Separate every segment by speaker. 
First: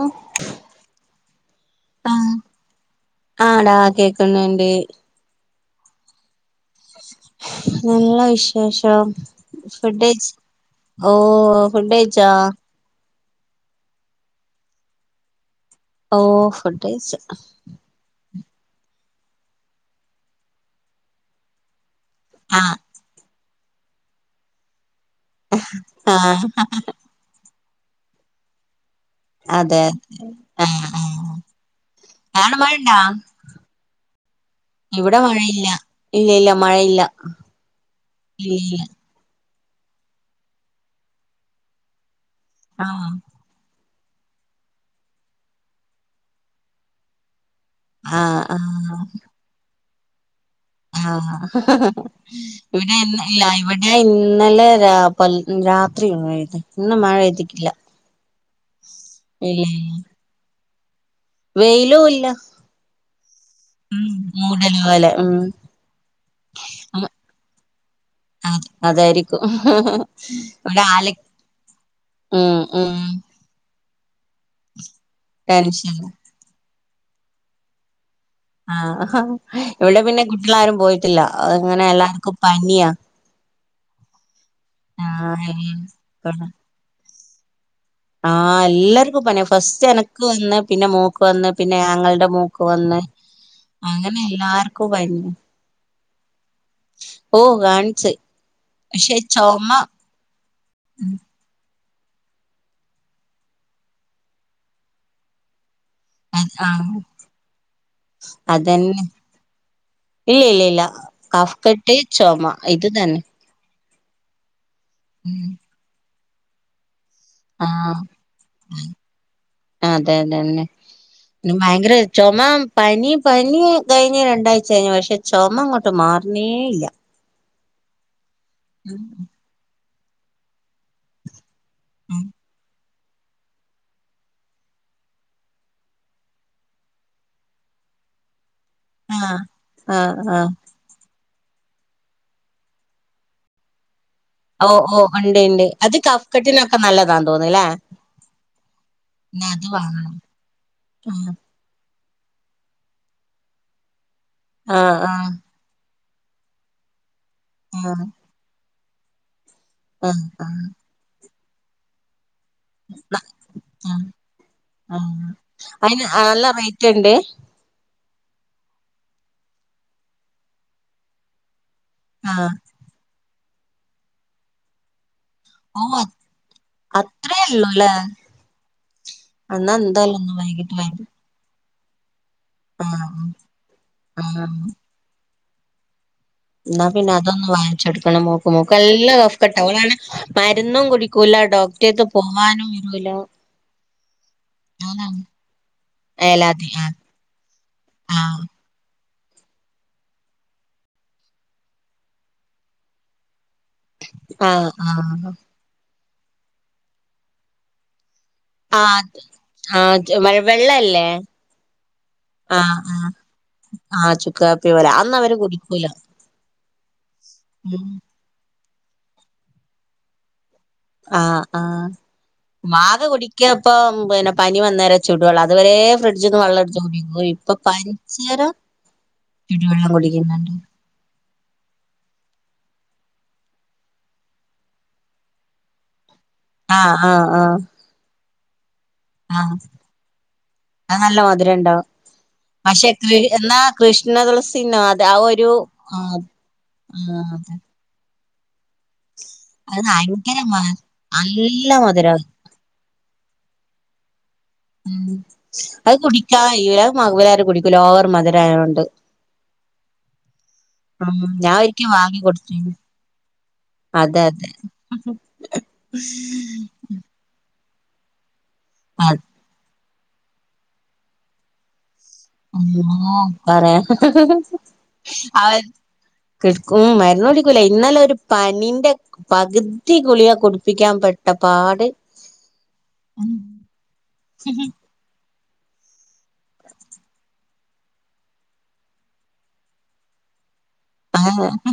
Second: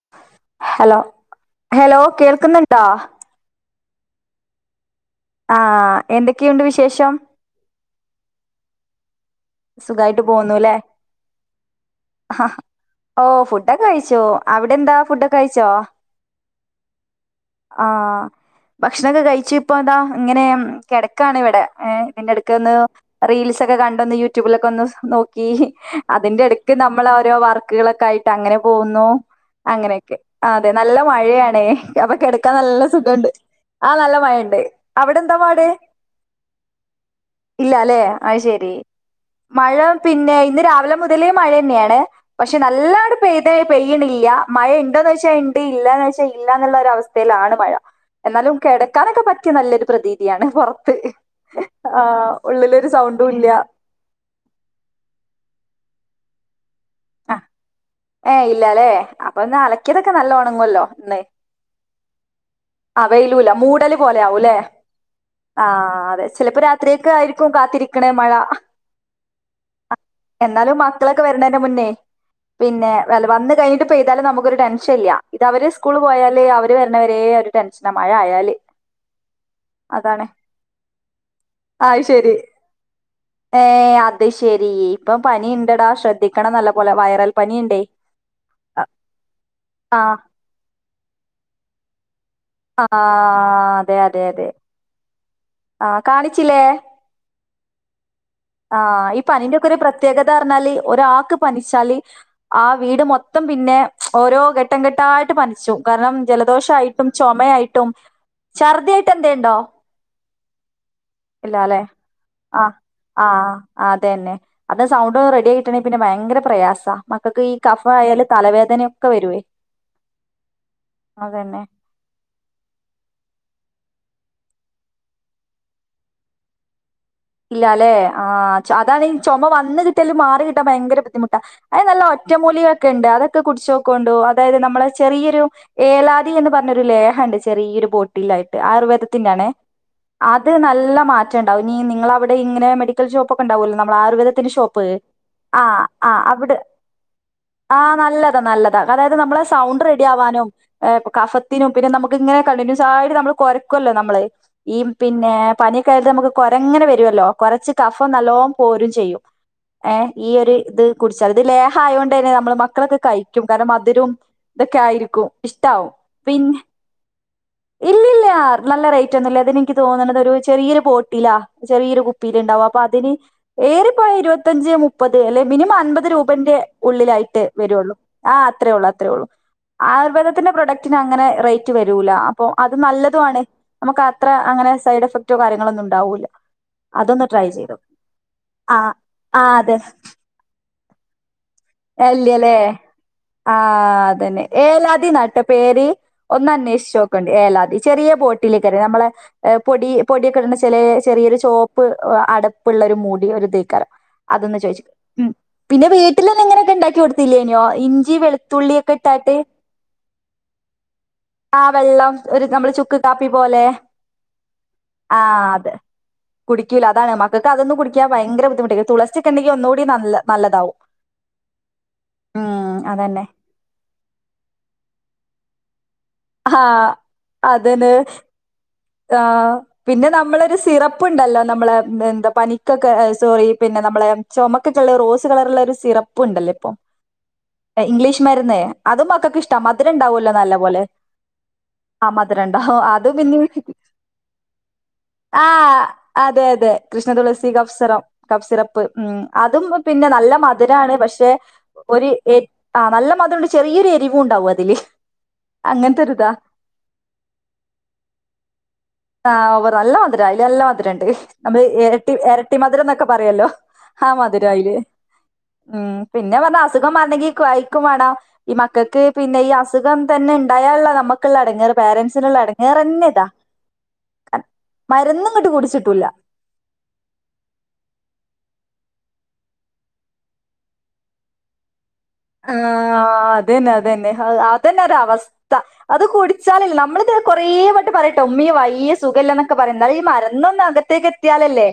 Speaker 1: ഓ
Speaker 2: hello hello
Speaker 1: ആഹ്
Speaker 2: കേൾക്ക്ന്ന്ണ്ടോ
Speaker 1: ആടാ കേക്ക്ന്ന്ണ്ട്
Speaker 2: ആഹ് എന്തൊക്കെയുണ്ട് വിശേഷം
Speaker 1: നല്ല വിശേഷം
Speaker 2: സുഖായിട്ട്
Speaker 1: ഫുഡ്ഡയിച്ച
Speaker 2: പോന്നുല്ലേ
Speaker 1: ഓ ഫുഡ്ഡയിച്ച
Speaker 2: ഓ ഫുഡൊക്കെ കഴിച്ചു അവിടെ എന്താ ഫുഡൊക്കെ കഴിച്ചോ
Speaker 1: ഓ ഫുഡ്ഡയിച്ചു
Speaker 2: ആഹ് ഭക്ഷണൊക്കെ കഴിച്ച് ഇപ്പ എന്താ ഇങ്ങനെ കെടക്കാണ് ഇവിടെ ഏ പിന്നെ എടക്കൊന്ന്
Speaker 1: ആഹ്
Speaker 2: റീൽസ് ഒക്കെ കണ്ട് ഒന്ന് യൂട്യൂബിലൊക്കെ ഒന്ന് നോ ക്കി അതിന്റെ
Speaker 1: ആഹ്
Speaker 2: എടക്ക് നമ്മൾ ഓരോ വർക്കുകളൊക്കെ ആയിട്ട് അങ്ങനെ പോകുന്നു
Speaker 1: അതെ
Speaker 2: അങ്ങനെയൊക്കെ അതെ
Speaker 1: ആഹ്
Speaker 2: നല്ല
Speaker 1: ആഹ്
Speaker 2: മഴയാണേ അപ്പൊ കിടക്കാൻ
Speaker 1: അവിടെ
Speaker 2: നല്ല
Speaker 1: മഴണ്ടാ
Speaker 2: സുഖണ്ട് ആഹ് നല്ല മഴണ്ട് അവിടെ
Speaker 1: ഇവിടെ
Speaker 2: എന്താ പാട്
Speaker 1: മഴയില്ല ഇല്ല ഇല്ല മഴയില്ല
Speaker 2: ഇല്ല അല്ലെ അയ് ശരി
Speaker 1: ഇല്ലല്ല
Speaker 2: മഴ പിന്നെ ഇന്ന് രാവിലെ മുതലേ മഴ തന്നെയാണ് പക്ഷെ
Speaker 1: ആഹ്
Speaker 2: നല്ലടെ പെയ് പെയ്യണില്ല മഴ ഇണ്ടോന്ന് ചോയ്ച്ചാൽ ഇണ്ട് ഇല്ലന്ന് വെച്ചാൽ ഇല്ലന്നുള്ള ഒരവസ്ഥയിലാണ് മഴ
Speaker 1: ആഹ്
Speaker 2: എന്നാലും
Speaker 1: ആഹ്
Speaker 2: കിടക്കാനൊക്കെ പറ്റിയ നല്ലൊരു പ്രതീതിയാണ് പൊറ
Speaker 1: ആഹ് ഇവിടില്ല ഇന്ന്
Speaker 2: സൗണ്ടും ഇല്ല
Speaker 1: ലൈവടി ഞാൻ ഇന്നലെ രാ പ രാത്രിപോയത് ഇന്ന് മഴ
Speaker 2: ആ
Speaker 1: പെയിതിട്ടില്ല
Speaker 2: ഏ ഇല്ല അല്ലേ അപ്പൊ ഇന്ന് അലക്കിയതൊക്കെ നല്ല ഉണങ്ങുമല്ലോ ഇന്ന്
Speaker 1: വെയിലുല്ല
Speaker 2: ആഹ് വെയിലൂല്ല മൂടല് പോലെ ആകും അല്ലേ
Speaker 1: മൂടല് പോലെ ഉം
Speaker 2: ആഹ് അതെ ചിലപ്പോ രാത്രിയൊക്കെ ആയിരിക്കും കാത്തിരി ക്കണേ മഴ
Speaker 1: അതായിരിക്കും
Speaker 2: എന്നാലും
Speaker 1: ഇവിടെ ആല
Speaker 2: മക്കളൊക്കെ വരണതിന്റെ മുന്നേ
Speaker 1: ഉം
Speaker 2: പിന്നെ
Speaker 1: ഉം
Speaker 2: വ വന്ന് കഴിഞ്ഞിട്ട് പെയ്താലും നമുക്കൊരു ടെൻഷൻ ഇല്ല ഇത് അവര്
Speaker 1: ടെൻഷൻ
Speaker 2: സ്കൂള് പോയാല് അവര് വരണവരേ ഒരു ടെൻഷന മഴ ആയാല്
Speaker 1: ആഹ് ഇവിടെ പിന്നെ
Speaker 2: അതാണ്
Speaker 1: കുട്ടികളാരും പോയിട്ടില്ല അങ്ങനെ
Speaker 2: അത് ശരി
Speaker 1: എല്ലാവർക്കും പനിയാ
Speaker 2: ഏ അത് ശെരി ഇപ്പം
Speaker 1: ആഹ്
Speaker 2: പനിയുണ്ട്ടാ ശ്രദ്ധിക്കണം നല്ല പോലെ വൈറൽ പനിണ്ടേ
Speaker 1: ആഹ് എല്ലാർക്കും പനിയ ഫസ്റ്റ്
Speaker 2: ആ
Speaker 1: എനക്ക് വന്ന് പിന്നെ മോക്ക് വന്ന് പിന്നെ ആങ്ങളുടെ മോ ക്ക്‌
Speaker 2: ആ
Speaker 1: വന്ന്
Speaker 2: അതെ
Speaker 1: അങ്ങനെ
Speaker 2: അതെ അതെ
Speaker 1: എല്ലാർക്കും കഴിഞ്ഞു
Speaker 2: ആ കാണിച്ചില്ലേ
Speaker 1: ഓ കാണിച്ച്
Speaker 2: ആഹ് ഈ പനിന്റെ ഒക്കെ
Speaker 1: ചൊമ
Speaker 2: ഒരു പ്രത്യേകത പറഞ്ഞാല് ഒരാക്ക് പനിച്ചാല് ആ വീട് മൊത്തം പിന്നെ ഓരോ ഘട്ടം ഘട്ടായിട്ട് പനിച്ചും കാരണം
Speaker 1: ആഹ്
Speaker 2: ജലദോഷയിട്ടും ചുമയായിട്ടും ഛർദ്ധി
Speaker 1: അതന്നെ
Speaker 2: ആയിട്ട് എന്തെ ഇണ്ടോ
Speaker 1: ഇല്ല ഇല്ല ഇല്ല കഫ്കെട്ട് ചൊമ ഇത് തന്നെ
Speaker 2: അതെന്നെ അത് സൗണ്ട് ഒന്ന് റെഡി ആയിക്കിട്ടണെങ്കിൽ പിന്നെ ഭയങ്കര പ്രയാസ മക്കൾക്ക് ഈ
Speaker 1: ആഹ്
Speaker 2: കഫായാല് തലവേദനയൊക്കെ വരുവേ
Speaker 1: അതെ അതെന്നെ
Speaker 2: അതന്നെ
Speaker 1: ന്നെഭയങ്കര ചൊമ പനി പനി കഴിഞ്ഞ് രണ്ടാഴ്ച കഴിഞ്ഞു പക്ഷെ ചൊമ അങ്ങോട്ട് മാറണേ ഇല്ല
Speaker 2: ഇല്ല അല്ലെ ആഹ് അതാണ് ഈ ചുമ വന്നു കിട്ടിയാലും മാറി കിട്ടാൻ ഭയങ്കര ബുദ്ധിമുട്ടാ അത് നല്ല ഒറ്റമൂലികൊക്കെയിണ്ട് അതൊക്കെ കുടിച്ച് നോക്കോണ്ടോ അതായത് നമ്മള് ചെറിയൊരു ഏലാദി എന്ന് പറഞ്ഞൊരു ലേഹുണ്ട് ചെറിയൊരു ബോട്ടിലിലായിട്ട് ആയുർവേ ദത്തിന്റെ
Speaker 1: ആഹ്
Speaker 2: ആണേ
Speaker 1: ആഹ് ആഹ്
Speaker 2: അത് നല്ല മാറ്റം ഉണ്ടാകും നീ നിങ്ങള ഇവിടെ ഇങ്ങനെ മെഡിക്കൽ ഷോപ്പൊക്കെ ഉണ്ടാവല്ലോ നമ്മളെ ആയുർവേ ദത്തിന്
Speaker 1: ഓ
Speaker 2: ഷോപ്പ്
Speaker 1: ഓ ഉണ്ട്
Speaker 2: ആ
Speaker 1: ഉണ്ട് അത്
Speaker 2: അവിടെ
Speaker 1: കഫ്കെട്ടിനൊക്കെ നല്ലതാന്ന് തോന്നുന്നുല്ലേ
Speaker 2: ആഹ് നല്ലതാ നല്ല താ അതായത് നമ്മളെ
Speaker 1: ന്നാ അത്
Speaker 2: സൗണ്ട് റെഡി
Speaker 1: വാങ്ങണം
Speaker 2: ആവാനും കഫ ത്തിനും പിന്നെ നമുക്ക് ഇങ്ങനെ കണ്ടിന്യൂസ് ആയിട്ട് നമ്മൾ കൊരയ്ക്കുമല്ലോ നമ്മള് ഈ
Speaker 1: ആഹ് ആഹ്
Speaker 2: പിന്നെ പനിയൊക്കെ ആയിട്ട് നമുക്ക് കൊരങ്ങനെ വരുവല്ലോ കൊരച്ച്
Speaker 1: ആഹ്
Speaker 2: കഫം നല്ലോം പോരും ചെയ്യും ഏ
Speaker 1: ആഹ് ആഹ്
Speaker 2: ഈയൊരു
Speaker 1: ആഹ്
Speaker 2: ഇത് കുടിച്ചാൽ ഇത് ലേഹ ആയതോണ്ട് തന്നെ നമ്മൾ മ മക്കളൊക്കെ കഴിക്കും കാരണം
Speaker 1: ആഹ്
Speaker 2: മധുരം ഇതൊക്കെ
Speaker 1: ആഹ്
Speaker 2: ആയിരിക്കും ഇഷ്ടാവും
Speaker 1: അയിന് നല്ല
Speaker 2: പിന്നെ
Speaker 1: റേറ്റ് ഉണ്ട്
Speaker 2: ഇല്ലില്ല നല്ല റേറ്റ് ഒന്നുമല്ല അതിനെനിക്ക് തോന്നണത് ഒരു ചെറിയൊരു ബോട്ടില ചെറിയൊരു കുപ്പില്
Speaker 1: ആഹ്
Speaker 2: ഉണ്ടാവ അപ്പൊ അതിന് ഏറിപ്പോയ ഇരുപത്തഞ്ച് മു പ്പത് അല്ലെ മിനിമം
Speaker 1: ഓ
Speaker 2: അൻപത് രൂപന്റെ
Speaker 1: അത്രേ
Speaker 2: ഉള്ളിലായിട്ട്
Speaker 1: ഉള്ളൂല്ലേ
Speaker 2: വരുള്ളൂ ആ അത്രേ ഉള്ളൂ അത്രേ ഉള്ളു
Speaker 1: എന്നാ എന്തായാലും ഒന്ന്
Speaker 2: ആയുർവേദത്തിന്റെ
Speaker 1: വൈകിട്ട് വാങ്ങി
Speaker 2: പ്രൊഡക്റ്റിനങ്ങനെ റേ റ്റു വരൂല അപ്പൊ അത്
Speaker 1: ആഹ്
Speaker 2: നല്ലതു ആണ് നമുക്ക് അത്ര
Speaker 1: ആഹ്
Speaker 2: അങ്ങനെ സൈഡ് എഫക്റ്റോ കാര്യങ്ങളോ ഒന്നും ഉണ്ടാവൂല്ല
Speaker 1: എന്നാ പിന്നെ
Speaker 2: ട്രൈ
Speaker 1: അതൊന്ന്
Speaker 2: ചെയ്തോ
Speaker 1: വായിച്ചെടുക്കണം മോക്ക് മോക്ക്
Speaker 2: ആ
Speaker 1: എല്ലാം കഫ
Speaker 2: ആ
Speaker 1: കെട്ട
Speaker 2: അതെ
Speaker 1: ഓളാനെ മരുന്നും കുടിക്കൂല ഡോക്ടറത്ത്
Speaker 2: ഇല്ല്യല്ലേ
Speaker 1: പോവാനും വരൂല
Speaker 2: ആഹ് അതന്നെ ഏലാദി
Speaker 1: ഞാനാണ്
Speaker 2: നാട്ട പേര് ഒന്ന്
Speaker 1: ഏലാതി
Speaker 2: അന്വേഷിച്ച് നോക്കണ്ട് ഏലാതി ചെറിയ
Speaker 1: ആഹ്
Speaker 2: ബോട്ടിലേക്കറി നമ്മളെ എ പൊടി പൊടിയൊക്കെ ഇടുന്ന ചില ചെറിയൊരു ചുവപ്പ് അടപ്പുള്ള ഒരു മൂടി ഒരു തീക്കാറ അതൊന്ന്
Speaker 1: ആഹ്
Speaker 2: ചോദിച്ച ഉ
Speaker 1: ആഹ്
Speaker 2: പിന്നെ വീട്ടിൽന്നും ഇങ്ങനെയൊക്കെ ഉണ്ടാക്കി കൊടുത്തില്ലേനോ ഇഞ്ചി വെളു
Speaker 1: ആത് മഴ വെള്ളല്ലേ
Speaker 2: ആഹ് വെള്ളം ഒരു നമ്മള്
Speaker 1: ആഹ്
Speaker 2: ചുക്ക്
Speaker 1: ആഹ്
Speaker 2: കാപ്പി പോലെ
Speaker 1: ആഹ് ചുക്കാപ്പി പോലെ
Speaker 2: ആ
Speaker 1: അതൊന്നും അവര്
Speaker 2: ത്
Speaker 1: കുടിക്കൂല
Speaker 2: കുടിക്കൂല അതാണ് മക്കൾക്ക് അതൊന്ന്
Speaker 1: ഉം
Speaker 2: കുടിക്കൻ ഭയങ്കര ബുദ്ധിമുട്ട തുള സിക്കെണ്ടെങ്കിൽ ഒന്നുകൂടി നല്ലതാവും
Speaker 1: ആഹ് ആഹ്
Speaker 2: ഉം
Speaker 1: മാക
Speaker 2: അതന്നെ
Speaker 1: കൊടി ക്ക ഇപ്പം പിന്നെ പനി വന്നേരെ ചുടുവള്ള അതുവരെ ഫ്രി ജിന്ന് വെള്ളം എടുത്ത്
Speaker 2: ആഹ്
Speaker 1: കുടിക്ക ഇപ്പൊ
Speaker 2: അതന്നെ
Speaker 1: പനിചര
Speaker 2: ആഹ് പിന്നെ നമ്മളൊരു സിറപ്പ് ഉപ്പുണ്ടല്ലോ നമ്മൾ എന്താ പനിക്കൊക്കെ സോറി പിന്നെ നമ്മളെ ചുമക്കൊക്കെ ഉള്ള റോസ് കളറുള്ള ഒരു സിറപ്പ് പുണ്ടല്ലെ
Speaker 1: ആഹ് ആഹ് ആഹ്
Speaker 2: ഇംഗ്ലീഷ് മരുന്നേ അതും മക്കൾക്ക് ഇഷ്ട
Speaker 1: ആഹ്
Speaker 2: മധുരംണ്ടാവുമല്ലോ നല്ല പോലെ
Speaker 1: അത് നല്ല മധുരം ഉണ്ടാവും
Speaker 2: ആഹ് മധുരണ്ടവും
Speaker 1: പക്ഷെ കൃ
Speaker 2: അതും പിന്നെ
Speaker 1: എന്നാ കൃഷ്ണ തുളസി ന ടാ വോ
Speaker 2: ആഹ് അതെ അതെ കൃഷ്ണതുളസി
Speaker 1: അതെ
Speaker 2: കഫ് സിറം കഫ്സിറപ്പ് ഉ അതും
Speaker 1: അത്
Speaker 2: പിന്നെ നല്ല
Speaker 1: ഭയങ്കര മ
Speaker 2: മധുരമാണ് പക്ഷെ
Speaker 1: നല്ല
Speaker 2: ഒരു
Speaker 1: മധുരാ
Speaker 2: ആഹ് നല്ല മധുരണ്ട് ചെറിയൊ എരിവും ഉണ്ടാവും അത്
Speaker 1: ഉ അത് കുടിക്കാ കയ്യു ല അത് ഇവരാരും കുടിക്കൂല ഓവർ മധുരായോണ്ട്
Speaker 2: ആ ഓവറ നല്ല മധുര അയില് നല്ല മധുര ഉണ്ട്
Speaker 1: ഉം ഞാൻ
Speaker 2: നമ്മള്
Speaker 1: ഒരിക്കെ
Speaker 2: ഇരട്ടി
Speaker 1: വാങ്ങി
Speaker 2: ഇരട്ടി
Speaker 1: കൊടുത്തീനു
Speaker 2: മധുരം എന്നൊക്കെ പറയല്ലോ ആഹ്
Speaker 1: അതെ
Speaker 2: മധുര
Speaker 1: അതെ
Speaker 2: അയില് ഉം പിന്നെ പറഞ്ഞ അസു ഖം മാറണെങ്കിൽ കഴക്കും വേണം ഈ മക്കക്ക്
Speaker 1: അത്
Speaker 2: പിന്നെ ഈ അസു അസുഖം തന്നെ ഉണ്ടായാല നമുക്കുള്ള എടങ്ങെറ് പാരൻസ്
Speaker 1: [unintelligible] പറയണ്ട
Speaker 2: മരുന്നുങ്ങട്ട് കുടിച്ചിട്ടൂല്ല
Speaker 1: കിടക്കും മരന്ന് കുടിക്കൂല ഇന്നാലെ ഒരു പനീന്റെ പകുതി ഗുളിക കുടിപ്പിക്കാൻ പെട്ട പാട്
Speaker 2: ആഹ് അതന്നെ അതന്നെ അതന്നെ ഒരഅവസ് ഥ അത് കുടിച്ചാലില്ല നമ്മൾത് കൊറേ വട്ട് പറയട്ടെ ഉമ്മി വയ്യ സുഖമില്ലന്നൊക്കെ പറയുന്നാൽ ഈ മരുന്നൊന്ന് അക അകത്തേക്ക്
Speaker 1: ആഹ്
Speaker 2: എത്തിയാലല്ലേ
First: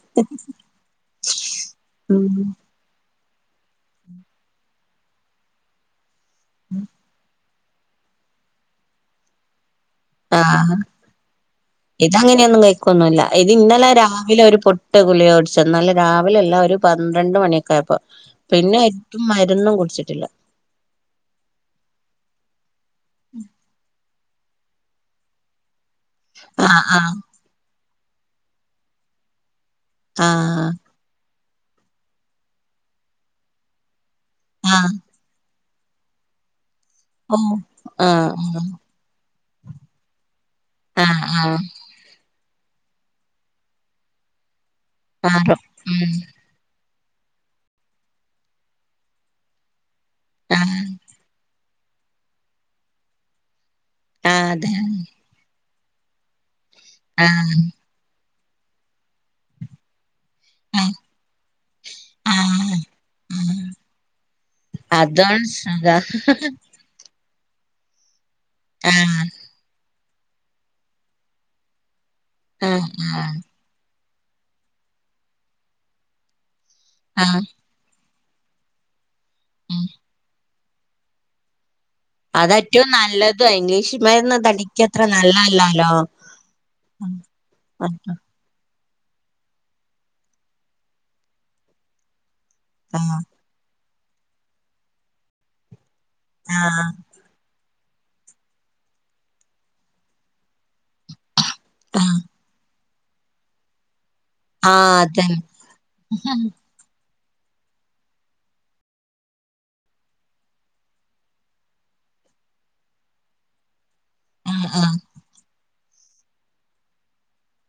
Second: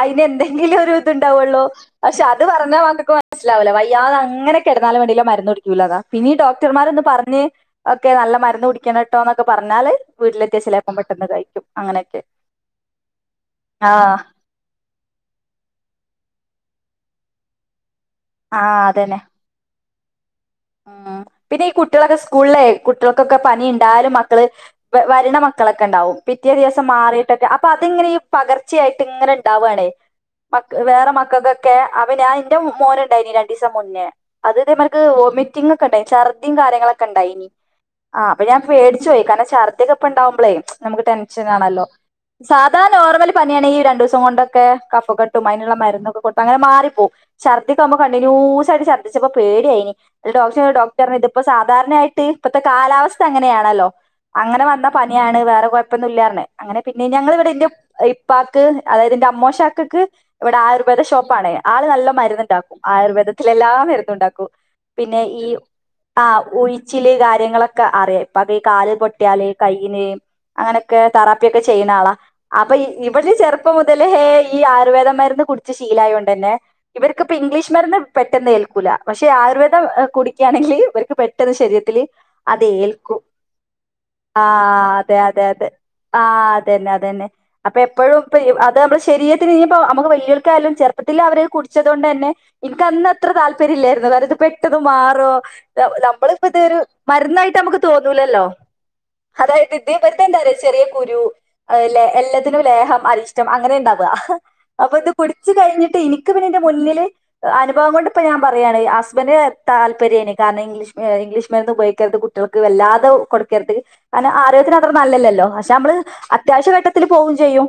Speaker 2: അയിന് എന്തെങ്കിലും ഒരിത് ഉണ്ടാവുള്ളു പക്ഷെ
Speaker 1: ഉം
Speaker 2: അത് പറഞ്ഞാ മക്കക്ക് മന മനസ്സിലാവില്ല വയ്യാതെ അങ്ങനെ കെടന്നാലും വേണ്ടില്ല മരുന്ന് കുടിക്കൂല അതാ പിന്നെ ഈ ഡോടർമാർ ഒന്ന് പറഞ്ഞ് ഒക്കെ നല്ല മരുന്ന് കുടിക്കണം ട്ടോന്നൊക്കെ പറഞ്ഞാല് വീട്ടിലെത്തിയ
Speaker 1: ആഹ്
Speaker 2: ചിലപ്പം പെട്ടെന്ന് കഴിക്കും അങ്ങനെയൊക്കെ
Speaker 1: ഇതങ്ങനെയൊന്നും കഴിക്കൊന്നുല്ല ഇത് ഇന്നലെ
Speaker 2: ആഹ്
Speaker 1: രാവിലെ ഒരു പൊ ഇട്ട് ഗുളിയ കുടിച്ച ഇന്നലെ രാവിലെല്ല ഒരു പന്ത്രണ്ട് മണിയക്കെ ആയപ്പോ പിന്നെ
Speaker 2: ആഹ് അതന്നെ
Speaker 1: മരു ന്നും കുടിച്ചിട്ടില്ല
Speaker 2: ഉം പിന്നെ ഈ കുട്ട്യാളൊക്കെ സ്കൂൾലേ കുട്ടികൾക്കൊക്കെ പനി ഇണ്ടായാലും മക്കള് വരണ മക്കളൊക്കെണ്ടാവും പിറ്റേ
Speaker 1: ആഹ്
Speaker 2: ദിവസം മാറിയിട്ടൊക്കെ അപ്പൊ അത്ങ്ങനെ ഈ പകർച്ചയായിട്ട് ഇങ്ങനെ ഇണ്ടാവാണേ
Speaker 1: ആഹ്
Speaker 2: മക് വേറെ മക്കക്കൊക്കെ അവ ഞാൻ ഇന്റെ മോന്ണ്ടായിനി രണ്ടീസം മുന്നേ അത്
Speaker 1: ആഹ്
Speaker 2: തേമാര്ക്ക്‌ വൊമി റ്റിങ്ങൊക്കെണ്ടായി. ഛർധിം കാര്യങ്ങളൊക്കെ
Speaker 1: ആഹ് ഓ
Speaker 2: ഇണ്ടായിനി. ആഹ് അപ്പ ഞാ പേട ച്ചോയി. കാരണം ചർദിക്കപ്പണ്ടാവ്മ്പളേ നമുക്ക്‌
Speaker 1: ആഹ് ആഹ്
Speaker 2: ടെൻഷനാണല്ലോ സാധാ നോർമല് പനിയാണെങ്കി രണ്ടൂസം കൊണ്ടൊക്ക കഫ കെട്ടും
Speaker 1: ആഹ്
Speaker 2: അയ്ന്ള്ള
Speaker 1: ഉം
Speaker 2: മര്ന്നൊക്കെ കൊ പ്പങ്ങനെ മാറിപ്പോവും. ഛർദ്ദിക്കാവ്മ്പൊ കണ്ടിനൂസായിട്ട് ഛർദ്ദിച്ചപ്പോ പേടിയായിന് ഡോക്
Speaker 1: ആഹ്
Speaker 2: ഡോക്ടർഞ്ഞ്‌ ഇതിപ്പോ സാധാരണയായിട്ട് ഇപ്പത്തെ കാലാവസ്ഥ അങ്ങനെയാണല്ലോ
Speaker 1: ആഹ്
Speaker 2: അങ്ങനെ
Speaker 1: അതെ
Speaker 2: വന്ന പനിയാണ്. വേറെ കൊഴ്പ്പൊന്നും ഇല്ലാർഞ്ഞ്‌. അങ്ങനെ പിന്നെ ഞങ്ങള് ഇവിടെ
Speaker 1: ആഹ്
Speaker 2: ഇന്റെ ഇപ്പാക്ക് അതായത് ന്റെ അമ്മോശാക്കക്ക്. ഇവിടെ
Speaker 1: ആഹ്
Speaker 2: ആയുർവേദ ഷോപ്പ് ആണേ. ആള് നല്ല മരുന്ന്ണ്ടാക്കും.
Speaker 1: ആഹ്
Speaker 2: ആയുർവേദത്തിലെല്ലാ മര്ന്നുണ്ടാക്കും. പിന്നെ ഈ
Speaker 1: അതാണ് സുഖ
Speaker 2: ആഹ് ഉഴി ച്ചില് കാര്യങ്ങളൊക്കെ അറി. ഇപ്പാക്ക് ഈ കാല്
Speaker 1: ആഹ്
Speaker 2: പൊട്ടിയാല് കൈയിന്. അങ്ങനെക്കെ തെറാപ്പിയൊക്കെ ചെയ്യ്ണ ആളാ അപ്പൊ
Speaker 1: ആഹ്
Speaker 2: ഇവര്
Speaker 1: ആഹ്
Speaker 2: ചെറു പ്പം മുതലേ ഈ ആയുർവേദം മര്ന്ന് കുടിച്ച് ശീലായോണ്ടെന്നെ ഇവര്ക്ക്‌ ഇപ്പ
Speaker 1: ആഹ്
Speaker 2: ഇംഗ്ലീഷ്. മര്ന്ന് പെട്ടെന്ന് ഏൽക്കൂല. പക്ഷെ ആയുർവേ പ്പ
Speaker 1: ഉം
Speaker 2: ആ കുടി ക്കാണെങ്കി ഇവര്ക്ക് പെട്ടെന്ന് ശരീരത്തില്.
Speaker 1: അതാ ഏറ്റവും
Speaker 2: അതേൽക്കും.
Speaker 1: നല്ലത് ഇംഗ്ലീഷ് മരുന്ന് തടിക്ക്
Speaker 2: ആഹ്
Speaker 1: അത്ര
Speaker 2: അതെ അതെ അതെ
Speaker 1: നല്ലതല്ലാലോ
Speaker 2: ആഹ് അതന്നെ അതന്നെ. അപ്പ
Speaker 1: ആഹ്
Speaker 2: എപ്പോഴും ഇപ്പ അത് മ്മടെ ശരീരത്തിന് ഇഞ്ഞ്‌പ്പൊ അമ്മക്ക് വല്ല്യോൽക്കായാലും ചെറുപ്പത്തില് അവര് കുടിച്ചത് കൊണ്ടന്നെ. ഇൻക്ക്
Speaker 1: ആഹ്
Speaker 2: അന്നത്ര താല്പര്യം ഇല്ലായിരുന്നു. കാര്ണം ഇത് പെട്ടെന്ന് മാറോ ന നമ്മളിപ്പ ഇത് ഒരു
Speaker 1: ആഹ്
Speaker 2: മര്ന്നായിട്ട് അമ്മക്ക് തോന്നൂലല്ലോ. അതായത് ഇതേ [unintelligible] എന്താറിയോ ചെറ്യേ കുരു. ല
Speaker 1: ആഹ്
Speaker 2: എല്ലത്തിനും ലേഹം, അരിഷ്ടം അങ്ങനെ ഇണ്ടാവ അപ്പൊ ഇത്
Speaker 1: അതന്നെ
Speaker 2: കുട്ച്ച് കഴിഞ്ഞിട്ട് ഇനിക്ക് പിന്നെ ന്റെ. മുന്നില് അനുഭവം കൊണ്ട്പ്പൊ ഞാൻ പറയാണ് ഹസ്ബന്റ് താല്പര്യേനി. കാര്ണം ഇംഗ്ലിഷ് ഇംഗ്ലീഷ് മര്ന്ന് ഉപയോഗിക്കരുത് കുട്ട്യാൾക്ക് വല്ലാതെ കൊട്ക്കര്ത്. കാര്ണം
Speaker 1: ആഹ്
Speaker 2: ആരോഗ്യത്തിന് അത്ര
Speaker 1: ആഹ്
Speaker 2: നല്ലല്ലല്ലോ. പക്ഷെ നമ്മള് അത്യാവശ്യ ഘട്ടത്തില് പോവും ചെയ്യും.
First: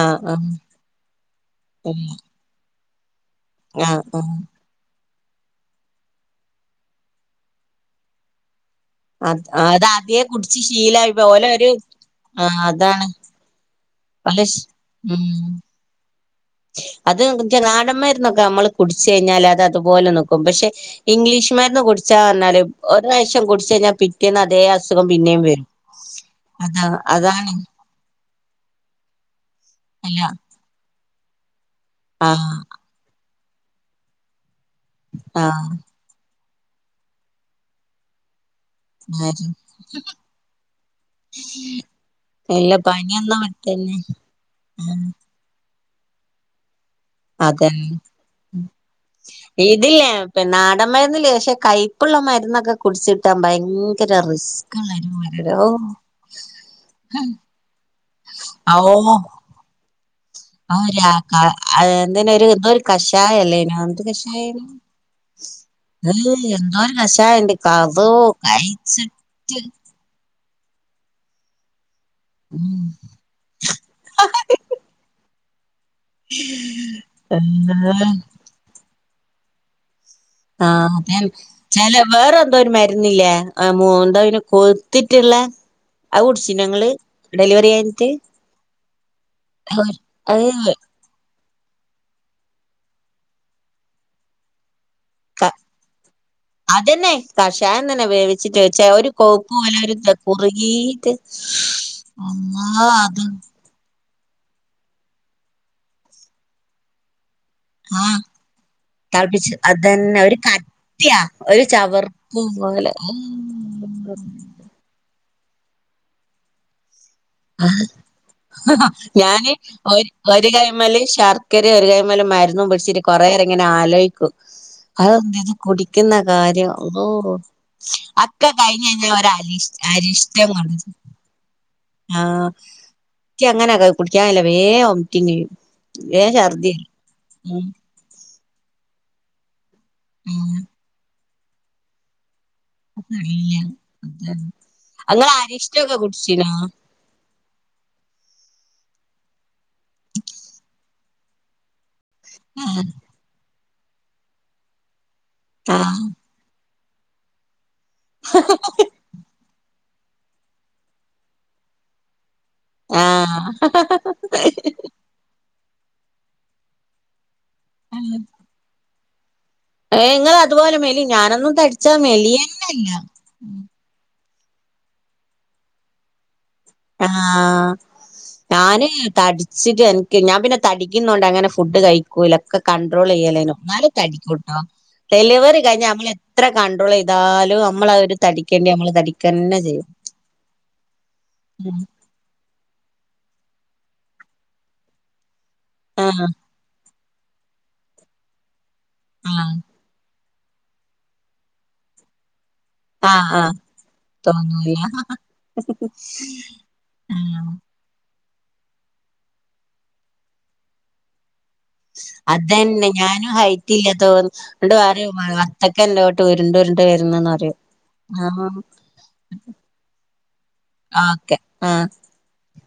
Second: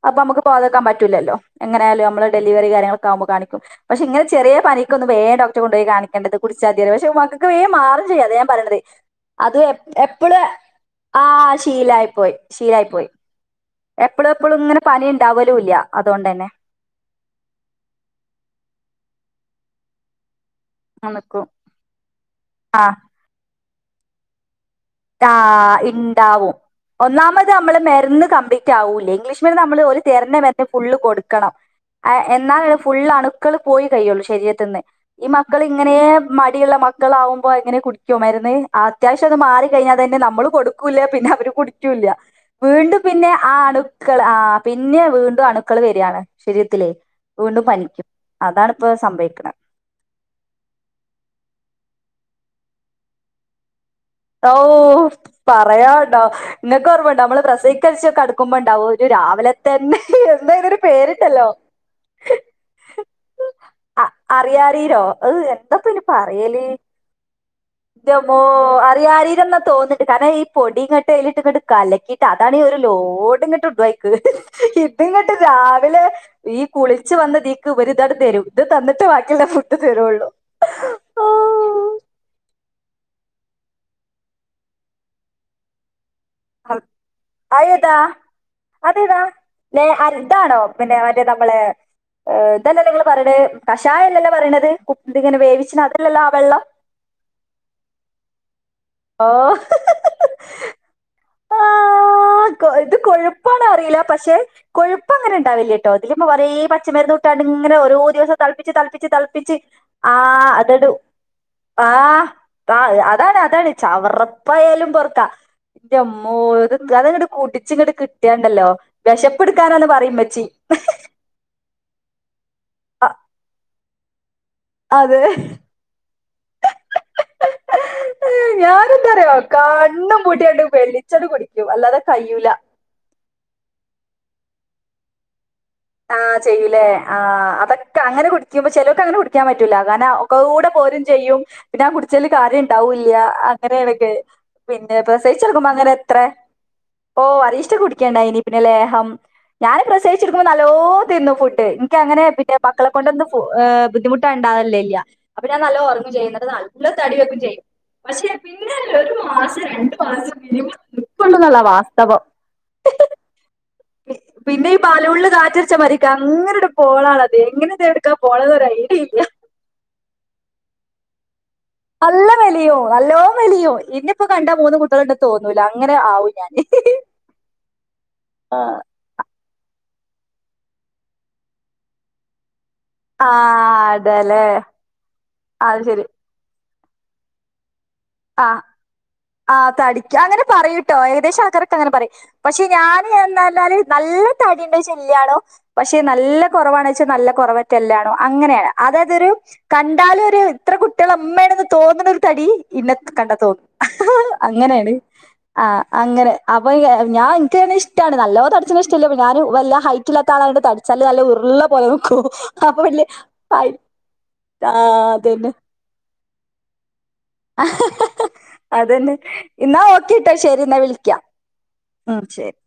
Speaker 1: ആഹ്
Speaker 2: അപ്പ മ്മക്ക്‌
Speaker 1: ആഹ്
Speaker 2: പോവാതക്കാൻ പറ്റൂലല്ലോ. എങ്ങനെയാലും
Speaker 1: പിന്നെ
Speaker 2: നമ്മളെ ഡെലിവറി കാര്യങ്ങളക്കെ ആവ്മ്പോ കാണി ക്കും
Speaker 1: ആഹ്
Speaker 2: പക്ഷെ ഇങ്ങനെ
Speaker 1: ആഹ്
Speaker 2: ചെറ്യേ പനിക്കൊന്നും വേം ഡോക്റ്റെ കൊണ്ടോയി കാണി ണ്ടത് കുടിച്ചാതി അറി. പക്ഷേ മക്കക്ക് വേം മാറും ചെയ്യും അതെ ഞാൻ പറിണത്. അത് എ
Speaker 1: ആദ്യേ
Speaker 2: എപ്പള്
Speaker 1: കുടിച്ച് ശീലായി ഓലെ
Speaker 2: ആഹ്
Speaker 1: ഒരു
Speaker 2: ശീലായി പോയി
Speaker 1: ആഹ്
Speaker 2: ശീലായി
Speaker 1: അതാണ്
Speaker 2: പോയി. എപ്പളും
Speaker 1: ഓലെ
Speaker 2: എപ്പളും
Speaker 1: ശീ
Speaker 2: ഇങ്ങനെ പനി
Speaker 1: ഉം
Speaker 2: ഇണ്ടാവലും ഇല്ല അതോണ്ടെന്നെ.
Speaker 1: അത് നാടന്മാര്ന്നൊക്കെ നമ്മള് കുടിച്ച് കഴിഞ്ഞാല് അത് അതുപോലെ നിക്കും പക്ഷെ
Speaker 2: അങ്ങനെ നിക്കും
Speaker 1: ഇംഗ്ലീഷ് മര്ന്ന് കുടിച്ചാർഞ്ഞാല്
Speaker 2: ആഹ്
Speaker 1: ഒരു റാവശ്യം കുട്ച്ചഴിഞ്ഞാ പിറ്റേന്ന് അതേ അസു
Speaker 2: ത്താ ഇണ്ടാവും. ഒന്നാമത്
Speaker 1: അതാണ്
Speaker 2: നമ്മള് മര്ന്ന് കമ്പ്ലീറ്റ് ആവൂല്ല. ഇംഗ്ലീഷ് മര്ന്ന് നമ്മള് ഓല്
Speaker 1: അല്ല
Speaker 2: തര്ണ മ ന്ന് ഫുള്ള് കൊട്ക്കണം.
Speaker 1: ആഹ്
Speaker 2: എന്നാലുള്ളൂ ഫുള്ള് അണുക്കള് പോയി കയ്യുള്ളു ശരീരത്തിന്ന്. ഈ മക്കള്
Speaker 1: ആഹ്
Speaker 2: ഇങ്ങനേ മടിയുള്ള മക്കളാവ്മ്പൊ എങ്ങനെ കുടിക്കോ മര്ന്ന് അത്യാവശ്യം അത് മാറി. പിന്നെ അതന്നെ നമ്മള് കൊട്ക്കുല്ല. പിന്നെ അവര് കുടിക്കൂല്ല.
Speaker 1: ഇല്ല
Speaker 2: വീണ്ടും പിന്നെ
Speaker 1: പനിയൊന്നും
Speaker 2: ആ
Speaker 1: വിട്ടന്നെ
Speaker 2: അണുക്കള് ആഹ്
Speaker 1: ആ
Speaker 2: പിന്നെ. വീണ്ടും അണുക്കള് വരാണ് ശരീരത്തിലേ വീണ്ടും
Speaker 1: അതന്നെ
Speaker 2: പനിക്കും. അതാണ്പ്പൊ സംഭവിക്ക്‌ണെ
Speaker 1: ഇതില്ലേ പ്പ നാടൻ മര്ന്നില്ലേ ശ്ശെ കൈപ്പ്ള്ള മര്ന്നൊക്കെ കുട്ച്ച് കിട്ടാൻ ഭയങ്ക
Speaker 2: ഓഹ് പറയാണ്ടോ ഇങ്ങക്കോർമ്മണ്ടോ നമ്മള് പ്രസവിച്ചേഷം കട് ക്കുമ്പോ
Speaker 1: ആ
Speaker 2: ഇണ്ടാവും ഒരു
Speaker 1: ഓ
Speaker 2: രാവിലെ തെന്നെ എന്താ
Speaker 1: ആ
Speaker 2: അയിനൊരു
Speaker 1: ഒരു ആ ക
Speaker 2: പേരിണ്ടല്ലോ
Speaker 1: എന്തിന ഒരു എന്തോ ഒരു കഷായല്ലേനോ എന്ത്
Speaker 2: ആഹ്
Speaker 1: കഷായേനു
Speaker 2: അറിയാറീരോ ഈഹ് എന്താപ്പ അയിന്
Speaker 1: ഏഹ്
Speaker 2: പറയല്
Speaker 1: എന്തോ ഒരു കഷായണ്ട് അതോ
Speaker 2: ഇൻ്റെമ്മോ അത് അരിയാരിരംന്ന്
Speaker 1: കഴിച്ചിട്ട്
Speaker 2: തോന്ന്ണ്ട് കാരണം ഈ പൊടി ഇങ്ങട്ട് അയിലിട്ട് ഇങ്ങട്ട് കലക്കി അതാണെ ഒരു
Speaker 1: ഉം
Speaker 2: ലോഡ് ഇങ്ങട്ട് ഇടു അയിക്ക് ഇത്ങ്ങട്ട് രാവിലെ ഈ കുളിച്ച് വന്നതീക്ക്
Speaker 1: ഏഹ്
Speaker 2: ഇവരിതങ്ങട്ട്തരും ഇത് തന്നിട്ട് ബാക്കിയുള്ള ഫുഡ് തരുള്ളൂ.
Speaker 1: ആഹ്
Speaker 2: ഓ
Speaker 1: അതെന്നെ ചെല വേറെ എന്തോ ഒര് മരുന്നില്ലേ ആഹ് മൂ എന്താ അയിന് കൊയിത്തിറ്റ്ള്ളെ അത് കുടിച്ച് പിന്നെ ഞങ്ങള് ഡെലിവറി കയിഞ്ഞിറ്റ്
Speaker 2: അതെതാ ലെ [unintelligible] ഇതാണോ
Speaker 1: അത്
Speaker 2: പിന്നെ മറ്റേ നമ്മളെ ഏഹ് ഇതല്ലല്ലോ ഇങ്ങള് പറയണെ കഷായം അല്ലല്ലോ പറയണത് കു ഇത് ഇങ്ങനെ വേവിച്ചി അതല്ലല്ലോ ആ വെള്ളം.
Speaker 1: തെന്നെ കക്ഷയം തന്നെ വേവി ച്ചിറ്റ് വെച്ചാ ഒരു
Speaker 2: ഓ
Speaker 1: കൊയുപ്പ് പോലെ ഒരുത് കുറുകീറ്റ് അമ്മാ അത്
Speaker 2: അറിയില്ലാ പക്ഷെ കൊഴുപ്പങ്ങനെ ഇണ്ടാവില്ലാട്ടോ ഇതില് കൊറെ പച്ചമരുന്ന് ട്ടാണ്ട് ഇങ്ങനെ ഒരോ
Speaker 1: ആ
Speaker 2: ദിവസം തെളപ്പിച്ച് തെളപ്പിച്ച്
Speaker 1: തിളപ്പിച്ച്
Speaker 2: തെളപ്പിച്ച്
Speaker 1: അതന്നെ ഒരു
Speaker 2: ആഹ് അത് ഇടും
Speaker 1: കട്ടിയാ ഒരു
Speaker 2: ആഹ്
Speaker 1: ചവർപ്പ്
Speaker 2: താ
Speaker 1: പോലെ
Speaker 2: അതാണ് അതാണ് ചവർ പ്പയാലും പൊർത്താ ഇൻ്റെമ്മോ [unintelligible] കുടിച്ചിങ്ങട് കിട്ടിയാണ്ടല്ലോ
Speaker 1: ഞാന്
Speaker 2: വെശപ്പെടുക്കാനാന്ന്
Speaker 1: ഒരു
Speaker 2: പറയുമ്മച്ചി
Speaker 1: ഒരു കൈമല് [unintelligible] ഒരു കൈമല് മരുന്നും പിടിച്ചിട്ട്
Speaker 2: അ
Speaker 1: കൊറെനേരം ഇങ്ങനെ ആലോയ്ക്കും
Speaker 2: അതെ
Speaker 1: [unintelligible] കുടിക്കുന്ന കാര്യം അള്ളോഹ് അത്
Speaker 2: ഞാന് എന്താറിയോ കണ്ണും പൂട്ടിയാണ്ട് വെലിച്ചട് കുടിക്കും അല്ലാതെ കയ്യൂല
Speaker 1: ആഹ് ഇക്ക്യങ്ങനെ കുടിക്കാൻ കയ്യൂലാ വേം വൊമിറ്റിങ് വെരും
Speaker 2: ആഹ് ചെയ്യൂലേ ആഹ് അതൊക് ക്കെ അങ്ങനെ കുടിക്കുമ്പോ ചേലോൽക്ക് അങ്ങനെ കുടിക്കാൻ പറ്റൂല്ലാ കാരണം ഒക്ക
Speaker 1: ഉം
Speaker 2: കൂടെ പോരും ചെയ്യും പിന്നെ ആ കുടിച്ചേല് കാര്യം ഇണ്ടാവൂല്ല്യാ
Speaker 1: ഇല്ല
Speaker 2: അങ്ങനെയണൊക്കെ പിന്നെ
Speaker 1: അതാണ് ഇങ്ങൾ
Speaker 2: പ്രസവിച്ചെടുക്കുമ്പോ അങ്ങനെ
Speaker 1: അരിഷ്ടൊക്കെ
Speaker 2: എത്രേ
Speaker 1: കുടിച്ചീനോ
Speaker 2: ഓഹ് അരിഷ്ടം കുടിക്കേണ്ടായിനി പിന്നെ ലേഹം ഞാന് പ്രസവിച്ചെടുക്കുമ്പോ നല്ലോ തിന്നും ഫുഡ് ക്ക് അങ്ങനെ പിന്നെ
Speaker 1: ആഹ്
Speaker 2: മക്കളെ കൊണ്ടൊന്നും ഫു ഏഹ് ബുദ്ധിമുട്ട്ണ്ടാവണ്ടയില്ലാ അപ്പൊ ഞാൻ നല്ലോം
Speaker 1: ആഹ്
Speaker 2: ഒറങ്ങും ചെയ്യും നല്ലോ തടി വെക്കും ചെയ്യും പക്ഷെ പിന്നെ ഒരു മാസം രണ്ട് മാസം മിനിമം നിക്കോള്ളുന്ന്ള്ളതാ വാസ്തവം
Speaker 1: ആഹ്
Speaker 2: പിന്നെ ഈ ബലൂണിൽ കാറ്റടിച്ച മാതിരിക്ക് അങ്ങനെട് പോളാളത് എങ്ങനെ ഇതെടുക്കാ പോണതൊരായ്ഡിയേ ഇല്ലാ
Speaker 1: ഏഹ് ഇങ്ങള് അതുപോലെ മെലി ഞാനൊന്നും തടി
Speaker 2: നല്ല മെലിയും നല്ലോ മെലിയും ഇന്നെപ്പോ കണ്ടാ മൂന്ന് കുട്ടികൾണ്ട്ന്ന് തോന്നൂലാ അങ്ങനെ ആവും ഞാന്
Speaker 1: ആഹ് ഞാന് തടി ച്ചിട്ട് എനിക്ക് ഞാൻ പിന്നെ തടിക്കുന്നോണ്ട് അങ്ങനെ ഫുഡ് കഴി ക്കൂലാ ഒക്കെ കണ്ട്രോള്
Speaker 2: ആ
Speaker 1: ചെയ്യലേനു ഇന്നാലും
Speaker 2: അതെല്ലേ
Speaker 1: തടിക്കൂട്ടോ ഡെലിവറി
Speaker 2: അത്
Speaker 1: കഴിഞ്ഞാ ഞാ
Speaker 2: ശരി
Speaker 1: പിന്നെ എത്ര കണ്ട്രോള് ചെയ്താലും നമ്മള് അ ഒര്
Speaker 2: ആഹ് ആഹ് തടിക്കാ അങ്ങനെ പറയൂട്ടോ ഏകദേശം ആൾക്കാരൊക്കെ
Speaker 1: ഉം
Speaker 2: അങ്ങനെ പറയും പക്ഷെ ഞാന് എന്നാര്ന്നാല് നല്ല തടീണ്ട് പക്ഷെ ഇല്ലാണു പക്ഷെ
Speaker 1: ആഹ്
Speaker 2: നല്ല കൊറവാണോയ്ച്ചാ നല്ല കൊറവറ്റല്ലാണും അങ്ങനെയാണ് അതായതൊരു
Speaker 1: ആഹ്
Speaker 2: കണ്ടാലൊരു ഇത്ര കുട്ടികളെ ഇമ്മയാണ്ന്ന് തോന്നണൊരു തടി ഇന്നെ കണ്ടാ
Speaker 1: ആഹ് ആഹ്
Speaker 2: തോന്നുല്ലാ
Speaker 1: തോന്നൂല
Speaker 2: അങ്ങനെയാണ് ആഹ് അങ്ങനെ അപ്പൊ കെ ഞാൻ
Speaker 1: ആഹ്
Speaker 2: ഇൻക്കങ്ങനെ ഇഷ് ട്ടാണ് നല്ലോ തടിച്ചണെ ഇഷ്ട്ടല്ലാ ഇപ്പം ഞാന് വല്ല ഹൈറ്റ്ല്ലാത്ത ആളായോണ്ട് തടിച്ചാല് നല്ല ഉരുളം
Speaker 1: അതന്നെ ഞാനും ഹൈറ്റ്ല്ല തോന്ന
Speaker 2: ആ
Speaker 1: ന്നട്ട് പറി
Speaker 2: അതന്നെ
Speaker 1: വത്ത - ക്കൻറ്റൂട്ട് ഉരുണ്ടുരുണ്ട് വര്ന്ന്ന്ന് പറിം
Speaker 2: അതന്നെ ഇന്ന ഓക്കേ ട്ടോ ശരി ന്നാ വിളിക്കാ ആഹ് ശരി